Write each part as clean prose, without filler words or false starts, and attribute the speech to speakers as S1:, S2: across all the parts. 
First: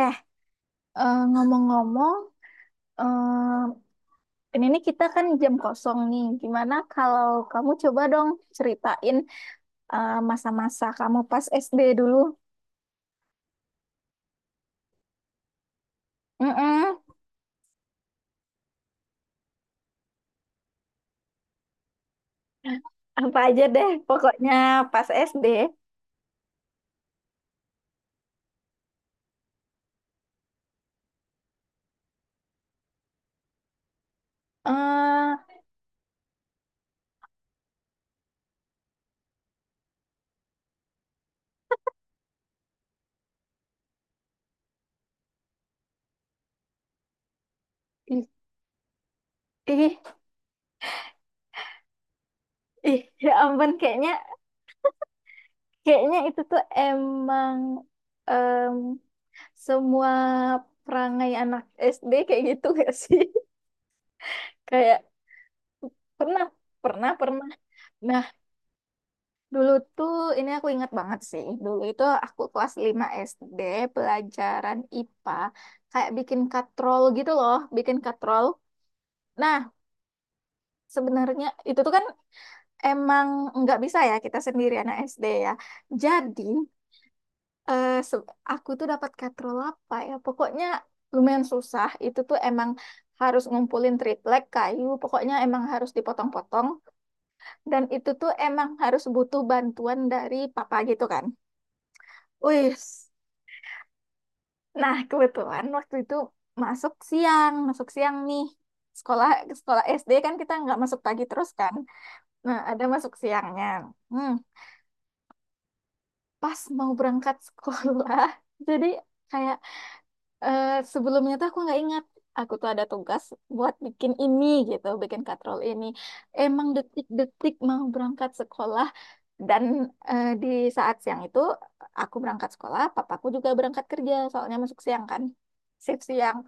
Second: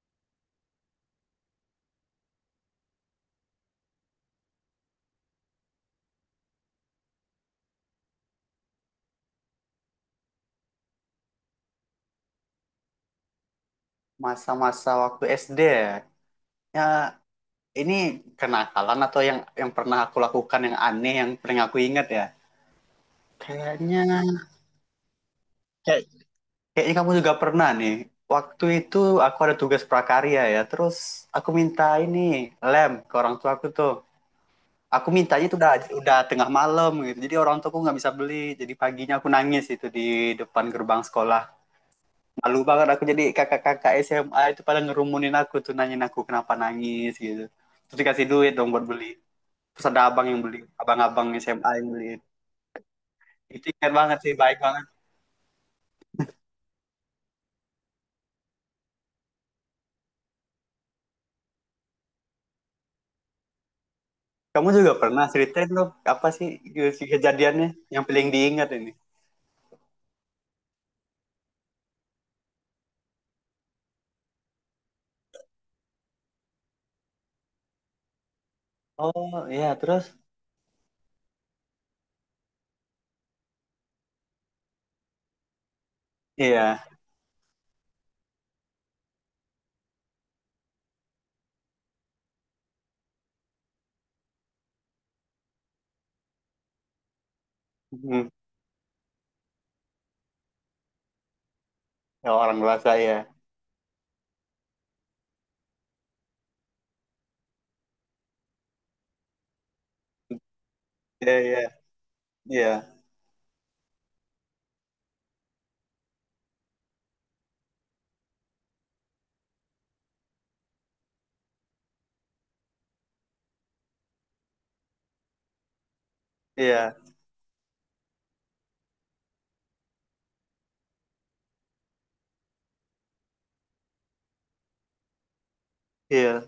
S1: Eh, ngomong-ngomong, eh, ini nih kita kan jam kosong nih. Gimana kalau kamu coba dong ceritain masa-masa kamu pas SD dulu?
S2: Masa-masa waktu SD ya. Ya,
S1: Mm-mm,
S2: ini kenakalan atau yang pernah aku lakukan yang aneh yang pernah aku ingat ya.
S1: apa aja deh,
S2: Kayaknya
S1: pokoknya pas SD.
S2: kayak kayaknya kamu juga pernah nih. Waktu itu aku ada tugas prakarya ya. Terus aku minta ini lem ke orang tua aku tuh. Aku mintanya
S1: eh
S2: itu udah tengah malam gitu. Jadi orang tuaku nggak bisa beli. Jadi paginya aku nangis itu di depan gerbang sekolah. Malu banget aku, jadi kakak-kakak SMA itu pada ngerumunin aku tuh, nanyain aku kenapa nangis gitu, terus
S1: ih,
S2: dikasih duit dong buat beli, terus
S1: ih,
S2: ada abang yang beli, abang-abang SMA yang beli.
S1: ih, ya
S2: Itu
S1: ampun,
S2: ingat
S1: kayaknya
S2: banget sih, baik banget.
S1: kayaknya itu tuh emang em, semua perangai anak SD kayak gitu gak sih?
S2: Kamu juga
S1: Kayak
S2: pernah ceritain loh, apa
S1: pernah,
S2: sih si
S1: pernah, pernah.
S2: kejadiannya yang
S1: Nah,
S2: paling diingat ini.
S1: dulu tuh, ini aku ingat banget sih. Dulu itu aku kelas 5 SD, pelajaran IPA, kayak bikin katrol gitu loh, bikin katrol.
S2: Oh
S1: Nah,
S2: iya, terus.
S1: sebenarnya itu tuh kan emang nggak bisa ya kita sendiri anak SD ya. Jadi,
S2: Iya.
S1: eh, se- aku tuh dapat katrol apa ya? Pokoknya lumayan susah. Itu tuh emang harus ngumpulin triplek kayu, pokoknya emang harus dipotong-potong. Dan itu
S2: Hmm.
S1: tuh emang harus butuh bantuan dari papa gitu kan.
S2: Ya, orang
S1: Wih,
S2: dewasa ya.
S1: nah, kebetulan waktu itu masuk siang nih. Sekolah sekolah SD kan kita nggak masuk pagi
S2: Iya,
S1: terus
S2: iya,
S1: kan. Nah,
S2: iya,
S1: ada masuk siangnya. Hmm, pas mau berangkat sekolah, jadi kayak eh, sebelumnya tuh aku nggak ingat. Aku tuh ada tugas buat bikin ini gitu, bikin katrol ini. Emang
S2: iya,
S1: detik-detik mau berangkat sekolah dan di saat siang itu aku berangkat sekolah, papaku juga berangkat kerja, soalnya masuk siang kan, shift siang.
S2: iya,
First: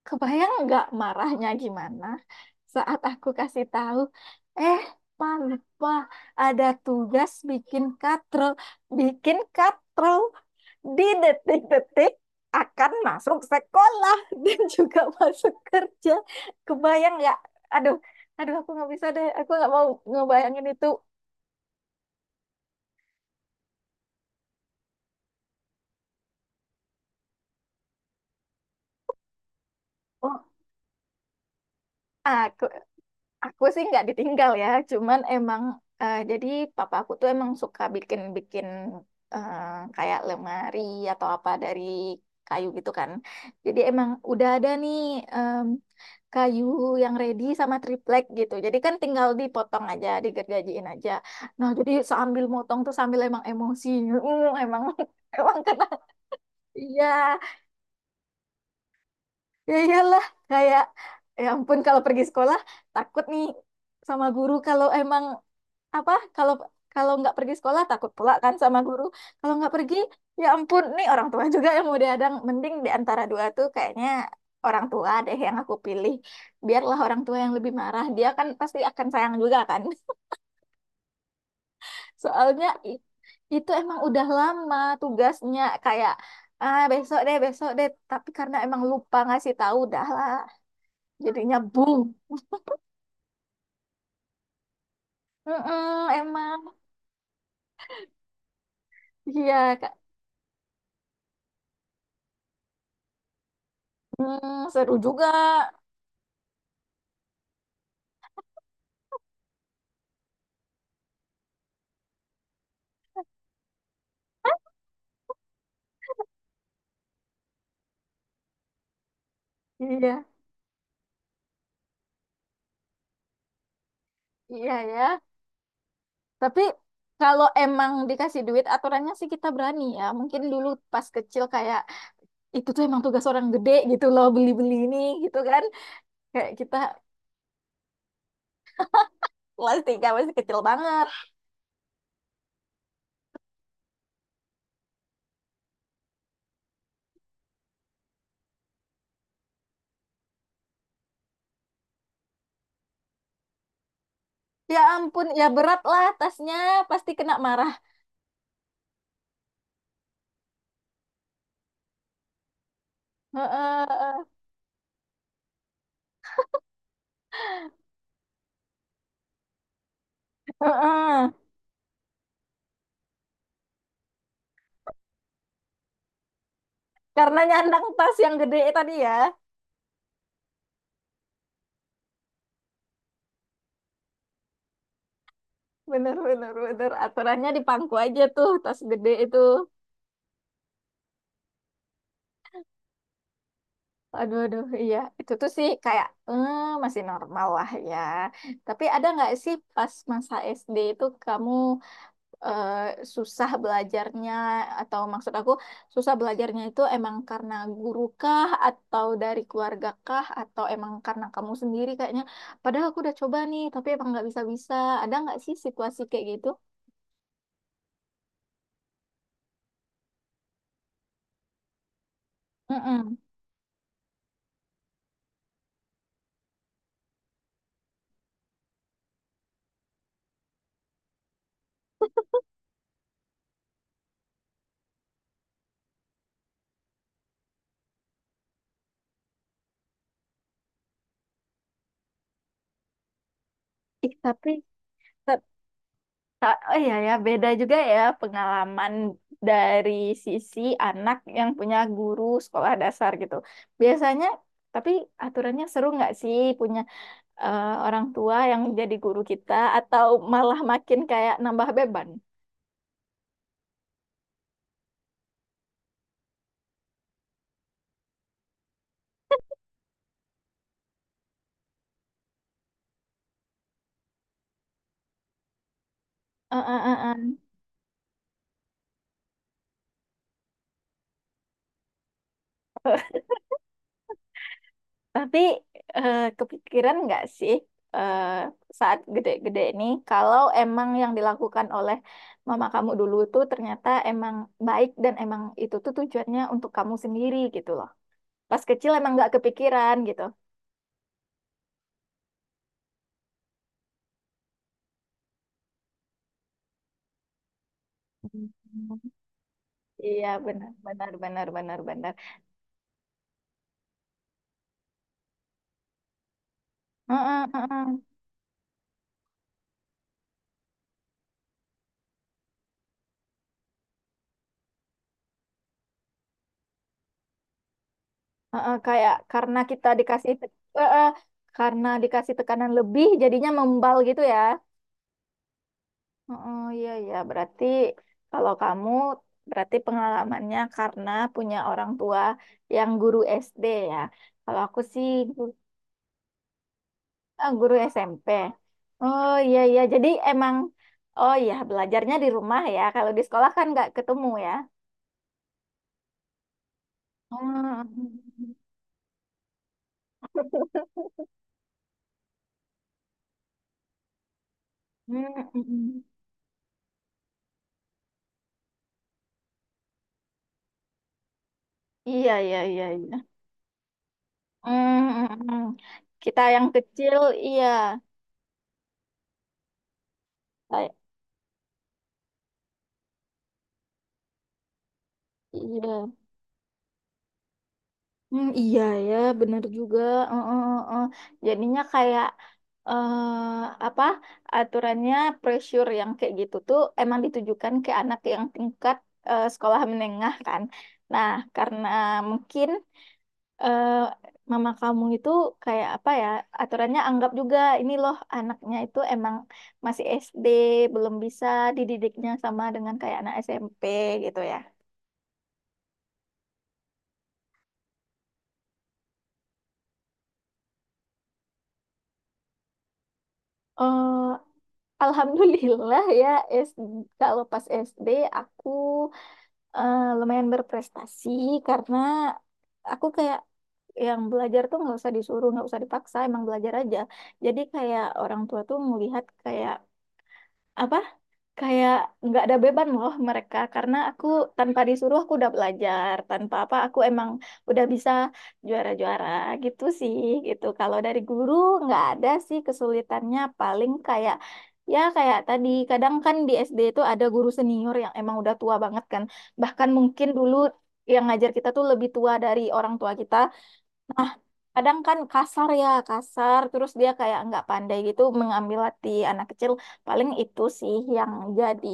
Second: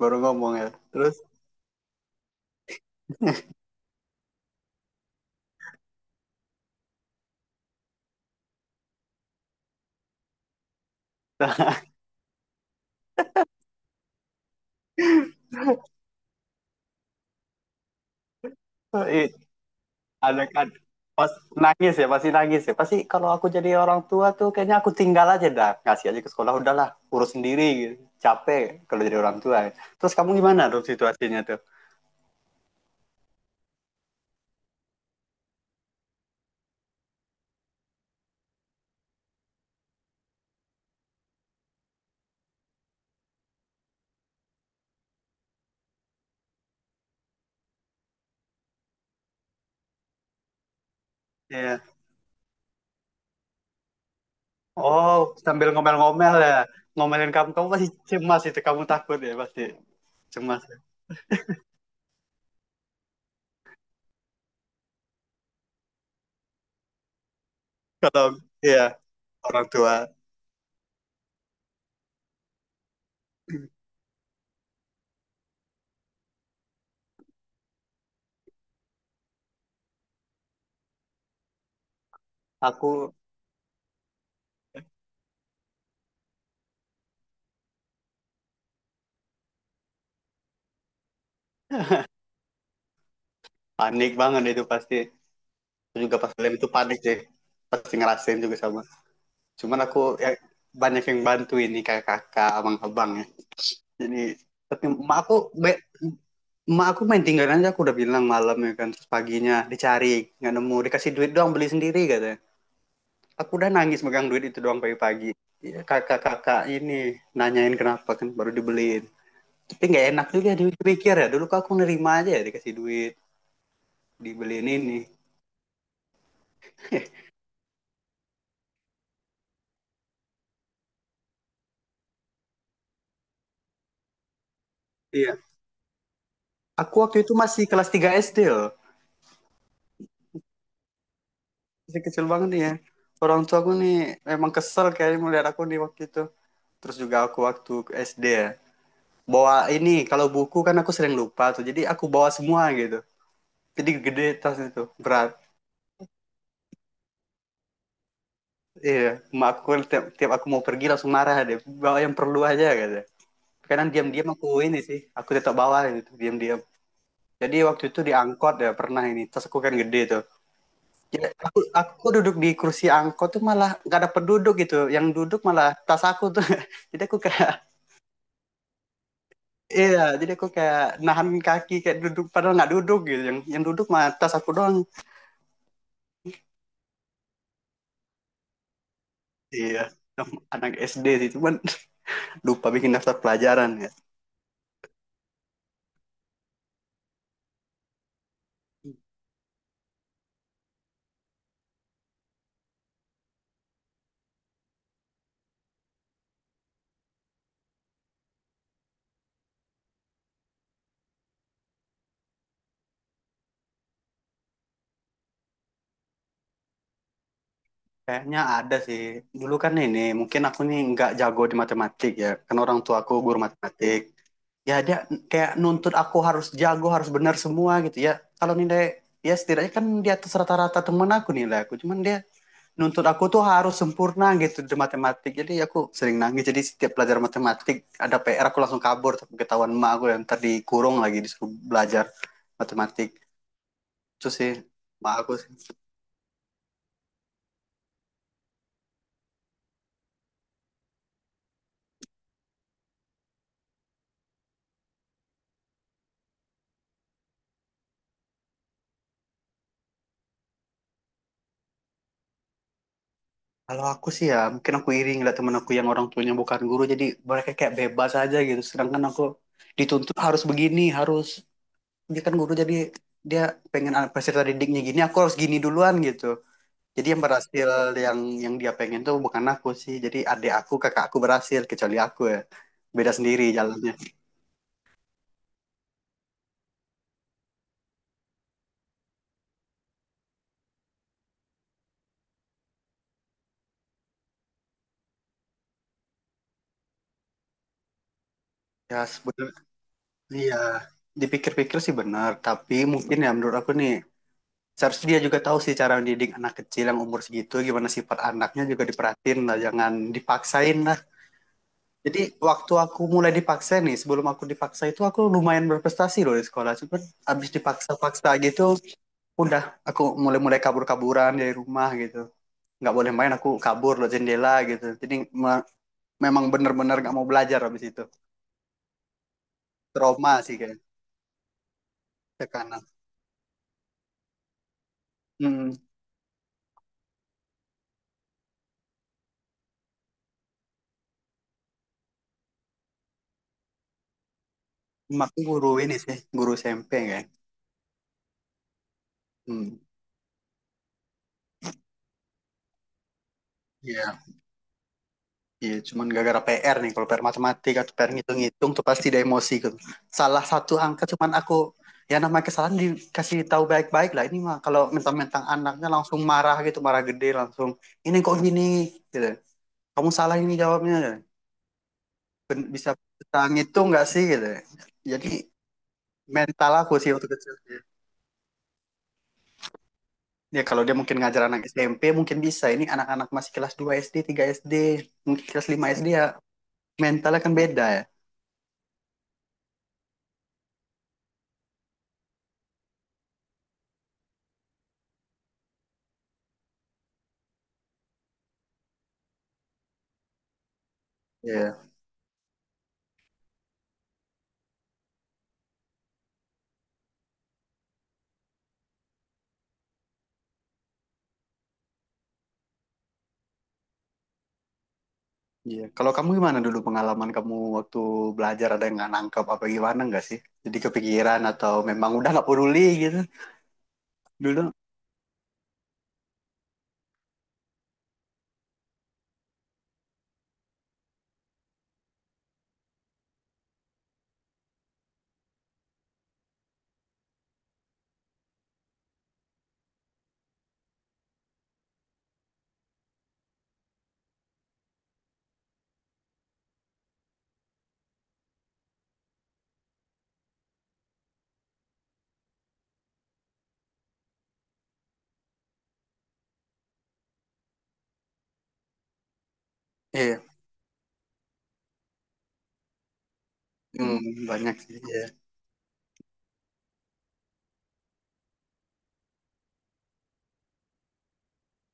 S2: baru
S1: Kebayang
S2: ngomong ya,
S1: nggak
S2: terus
S1: marahnya gimana saat aku kasih tahu, eh, Pak lupa ada tugas bikin katrol di detik-detik akan masuk sekolah dan juga masuk kerja. Kebayang nggak? Aduh, aduh aku nggak bisa deh,
S2: i-
S1: aku nggak mau
S2: ada
S1: ngebayangin
S2: kan
S1: itu.
S2: pas nangis, ya pasti nangis, ya pasti. Kalau aku jadi orang tua tuh kayaknya aku tinggal aja dah, kasih aja ke sekolah, udahlah urus sendiri gitu. Capek kalau jadi orang tua. Terus kamu
S1: Oh,
S2: gimana tuh situasinya tuh?
S1: aku Aku sih nggak ditinggal ya, cuman emang jadi papa aku tuh emang suka bikin-bikin eh, kayak lemari atau apa dari kayu gitu kan. Jadi emang udah ada nih em, kayu yang ready sama triplek gitu. Jadi kan tinggal dipotong aja, digergajiin aja. Nah,
S2: Iya.
S1: jadi sambil motong tuh sambil emang emosi, emang
S2: Oh,
S1: emang
S2: sambil
S1: kena.
S2: ngomel-ngomel ya,
S1: Iya,
S2: ngomelin kamu kamu pasti cemas itu, kamu takut ya pasti
S1: ya iyalah,
S2: cemas,
S1: kayak ya ampun kalau pergi sekolah takut nih sama guru, kalau emang apa, kalau kalau nggak pergi sekolah takut
S2: kalau
S1: pula kan sama
S2: iya
S1: guru kalau
S2: orang
S1: nggak
S2: tua
S1: pergi. Ya ampun nih, orang tua juga yang mau diadang, mending di antara dua tuh kayaknya orang tua deh yang aku pilih, biarlah orang tua yang lebih marah, dia kan pasti akan sayang juga kan. Soalnya
S2: aku.
S1: itu emang udah lama tugasnya, kayak ah besok deh besok deh, tapi karena emang lupa ngasih tahu, dah lah jadinya bung.
S2: Panik banget itu pasti. Aku
S1: Mm-mm,
S2: juga pas kalian
S1: emang
S2: itu panik sih, pasti ngerasain juga sama,
S1: iya,
S2: cuman
S1: kak.
S2: aku ya, banyak yang bantu ini kayak kakak abang-abang ya. Jadi
S1: Mm,
S2: tapi
S1: seru
S2: emak
S1: juga.
S2: aku be- emak aku main tinggal aja, aku udah bilang malam ya kan, terus paginya dicari nggak nemu, dikasih duit doang, beli sendiri katanya. Aku udah nangis megang duit itu doang pagi-pagi. Ya, kakak-kakak ini nanyain kenapa, kan baru dibeliin. Tapi nggak
S1: Iya
S2: enak juga dipikir ya, dulu kok aku nerima aja ya dikasih duit, dibeliin
S1: iya ya.
S2: ini.
S1: Tapi kalau emang dikasih duit aturannya sih kita berani ya. Mungkin dulu pas kecil kayak itu tuh emang tugas orang gede gitu loh beli-beli ini gitu
S2: Iya.
S1: kan. Kayak kita
S2: Aku waktu itu masih kelas 3 SD loh.
S1: kelas tiga masih kecil banget.
S2: Masih kecil banget nih ya. Orang tua aku nih memang kesel kayaknya melihat aku nih waktu itu. Terus juga aku waktu SD ya, bawa ini kalau buku kan aku sering lupa tuh, jadi aku bawa semua gitu, jadi gede tas
S1: Ya
S2: itu,
S1: ampun
S2: berat.
S1: ya berat lah tasnya pasti kena marah.
S2: Iya, emak aku kan tiap aku mau pergi langsung marah deh, bawa yang perlu aja gitu. Kadang
S1: Heeh,
S2: diam-diam aku ini sih, aku tetap bawa gitu diam-diam. Jadi waktu itu di angkot ya, pernah ini tas aku kan gede tuh, jadi
S1: heeh.
S2: aku duduk di kursi angkot tuh malah gak ada penduduk gitu yang duduk, malah tas aku tuh. Jadi aku
S1: Karena
S2: kayak,
S1: nyandang tas yang gede tadi ya.
S2: iya, jadi aku kayak nahan kaki kayak duduk padahal nggak duduk gitu, yang duduk mah tas aku doang.
S1: Bener bener bener aturannya di pangku aja tuh tas gede itu.
S2: Iya, anak SD sih, cuman lupa bikin daftar pelajaran ya.
S1: Aduh, aduh, iya. Itu tuh sih kayak masih normal lah ya. Tapi ada nggak sih pas masa SD itu kamu eh, susah belajarnya atau maksud aku susah belajarnya itu emang karena guru kah atau dari keluarga kah atau emang karena kamu sendiri kayaknya. Padahal aku udah coba nih, tapi emang nggak bisa-bisa. Ada nggak sih situasi kayak gitu?
S2: Kayaknya ada sih. Dulu kan ini, mungkin aku nih nggak jago di matematik ya, karena orang tua aku
S1: Mm-mm.
S2: guru matematik. Ya dia kayak nuntut aku harus jago, harus benar semua gitu ya. Kalau nilai, ya setidaknya kan di atas rata-rata temen aku nilai aku, cuman dia nuntut aku tuh harus sempurna gitu di matematik. Jadi aku sering nangis. Jadi setiap belajar matematik ada PR, aku langsung kabur, tapi ketahuan emak aku yang tadi, kurung lagi disuruh belajar matematik.
S1: Ih,
S2: Itu sih, sama aku sih.
S1: Oh iya ya, beda juga ya pengalaman dari sisi anak yang punya guru sekolah dasar gitu. Biasanya, tapi aturannya seru nggak sih punya orang tua yang jadi guru kita atau malah makin kayak nambah beban?
S2: Kalau aku sih ya mungkin aku iri ngeliat temen aku yang orang tuanya bukan guru, jadi mereka kayak bebas aja gitu. Sedangkan aku dituntut harus begini, harus, dia kan guru, jadi dia pengen anak peserta didiknya gini, aku harus gini duluan gitu.
S1: Eh,
S2: Jadi
S1: eh,
S2: yang
S1: eh,
S2: berhasil, yang dia pengen tuh bukan aku sih. Jadi adik aku, kakak aku berhasil, kecuali aku ya.
S1: eh.
S2: Beda sendiri jalannya.
S1: Tapi kepikiran nggak sih eh, saat gede-gede ini kalau emang yang dilakukan oleh mama kamu dulu itu ternyata emang baik dan emang itu tuh tujuannya untuk kamu sendiri gitu loh. Pas kecil
S2: Ya
S1: emang nggak
S2: sebenarnya
S1: kepikiran gitu.
S2: iya, dipikir-pikir sih benar, tapi mungkin ya menurut aku nih, seharusnya dia juga tahu sih cara mendidik anak kecil yang umur segitu, gimana sifat anaknya
S1: Hmm.
S2: juga diperhatiin lah, jangan
S1: Iya benar
S2: dipaksain lah.
S1: benar benar benar benar.
S2: Jadi waktu aku mulai dipaksa nih, sebelum aku dipaksa itu aku lumayan berprestasi loh di sekolah, cuman
S1: Heeh,
S2: abis
S1: heeh.
S2: dipaksa-paksa gitu udah, aku mulai-mulai kabur-kaburan dari rumah gitu, nggak boleh main aku kabur loh jendela gitu, jadi me- memang bener-bener nggak mau belajar abis itu,
S1: Heeh, kayak karena kita dikasih
S2: trauma sih kayak
S1: heeh, karena dikasih tekanan
S2: tekanan.
S1: lebih jadinya membal gitu ya.
S2: hmm,
S1: Oh iya ya, berarti kalau kamu berarti pengalamannya karena punya orang tua yang guru SD ya. Kalau aku sih
S2: Emakku
S1: gu-
S2: guru ini sih, guru SMP. Kayak
S1: guru SMP. Oh iya
S2: hmm.
S1: iya, jadi emang oh iya belajarnya di rumah ya. Kalau di sekolah kan nggak
S2: Iya.
S1: ketemu ya.
S2: Iya, cuman gara-gara PR nih. Kalau PR matematika atau PR
S1: Hmm.
S2: ngitung-ngitung tuh pasti ada emosi gitu. Salah satu angka cuman, aku ya namanya kesalahan, dikasih tahu baik-baik lah. Ini mah kalau
S1: Hmm,
S2: mentang-mentang
S1: mm,
S2: anaknya
S1: mm.
S2: langsung marah gitu, marah gede langsung. Ini kok gini gitu. Kamu salah ini jawabnya.
S1: Iya, iya,
S2: Ben-
S1: iya,
S2: Bisa
S1: iya.
S2: bisa ngitung nggak sih gitu.
S1: Hmm,
S2: Jadi
S1: mm, mm. Kita yang
S2: mental aku sih
S1: kecil,
S2: waktu kecil.
S1: iya.
S2: Ya kalau
S1: Ay-
S2: dia mungkin ngajar anak SMP mungkin bisa. Ini anak-anak masih kelas 2 SD, 3 SD, mungkin kelas 5 SD
S1: Iya.
S2: ya, mentalnya kan beda ya.
S1: Hmm, iya ya, bener juga. Heeh, heeh, heeh. Jadinya kayak eh apa aturannya pressure yang kayak gitu tuh emang ditujukan ke anak yang tingkat sekolah menengah kan. Nah,
S2: Iya.
S1: karena mungkin eh mama kamu itu kayak apa ya, aturannya anggap juga ini loh anaknya itu emang masih SD, belum bisa dididiknya sama dengan kayak anak SMP gitu ya.
S2: Iya, kalau kamu gimana dulu pengalaman kamu waktu belajar, ada yang nggak nangkep apa gimana nggak sih? Jadi kepikiran atau memang udah nggak peduli gitu
S1: Eh,
S2: dulu?
S1: Alhamdulillah ya, SD, kalau pas SD aku lumayan berprestasi karena aku kayak yang belajar tuh nggak usah disuruh, nggak usah dipaksa, emang belajar aja. Jadi kayak orang tua tuh melihat kayak apa? Kayak nggak ada beban loh mereka, karena aku tanpa disuruh aku udah belajar, tanpa apa aku emang udah bisa juara-juara gitu sih. Gitu kalau dari guru nggak ada sih kesulitannya, paling kayak ya kayak tadi kadang kan di SD itu ada guru senior yang emang udah tua banget kan, bahkan mungkin
S2: Iya,
S1: dulu yang ngajar kita tuh lebih tua dari orang tua kita.
S2: hmm, hmm, banyak sih.
S1: Kadang kan
S2: Iya.
S1: kasar ya, kasar terus dia kayak nggak pandai gitu mengambil hati anak kecil, paling itu sih yang jadi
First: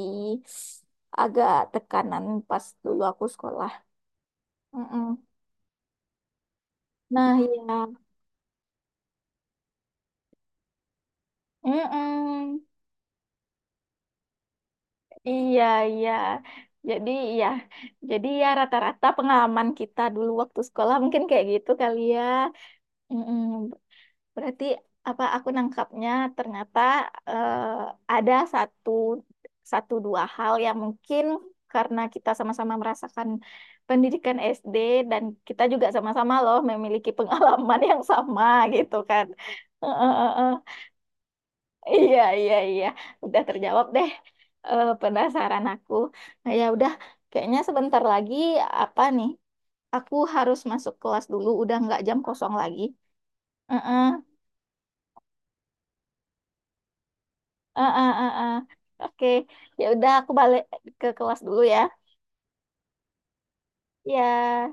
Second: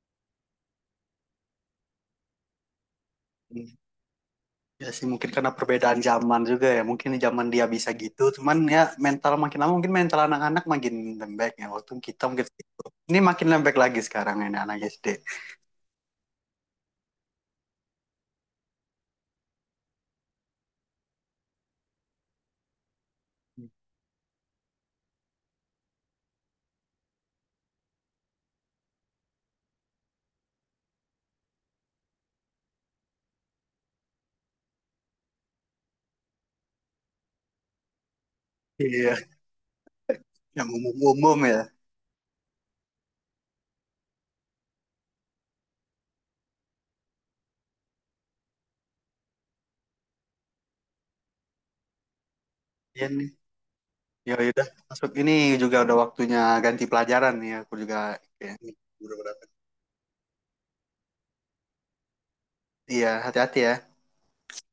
S1: agak tekanan pas dulu aku sekolah.
S2: Hmm. Ya sih
S1: Mm-mm.
S2: mungkin karena perbedaan zaman juga ya. Mungkin di
S1: Nah
S2: zaman dia
S1: iya.
S2: bisa gitu, cuman ya mental makin lama mungkin, mental anak-anak makin lembek ya. Waktu kita mungkin
S1: Mm-mm.
S2: gitu. Ini makin lembek lagi sekarang ini anak SD.
S1: Iya iya jadi ya jadi ya rata-rata pengalaman kita dulu waktu sekolah mungkin kayak gitu kali ya. Mm-mm. Berarti apa aku nangkapnya ternyata eh, ada satu satu dua hal yang mungkin karena kita sama-sama merasakan pendidikan SD dan kita juga sama-sama loh memiliki pengalaman yang sama gitu
S2: Iya,
S1: kan. Eh, eh, eh, eh.
S2: yang umum-umum ya.
S1: Iya, iya, iya. Udah terjawab deh penasaran aku. Nah, ya udah, kayaknya sebentar lagi apa nih? Aku harus masuk kelas dulu, udah nggak jam kosong lagi.
S2: Iya nih.
S1: Heeh.
S2: Ya udah, masuk ini juga udah waktunya ganti pelajaran nih. Aku
S1: Ah
S2: juga
S1: ah ah ah.
S2: kayak.
S1: Oke, ya udah aku balik ke kelas dulu ya.
S2: Iya, hati-hati ya.
S1: Ya.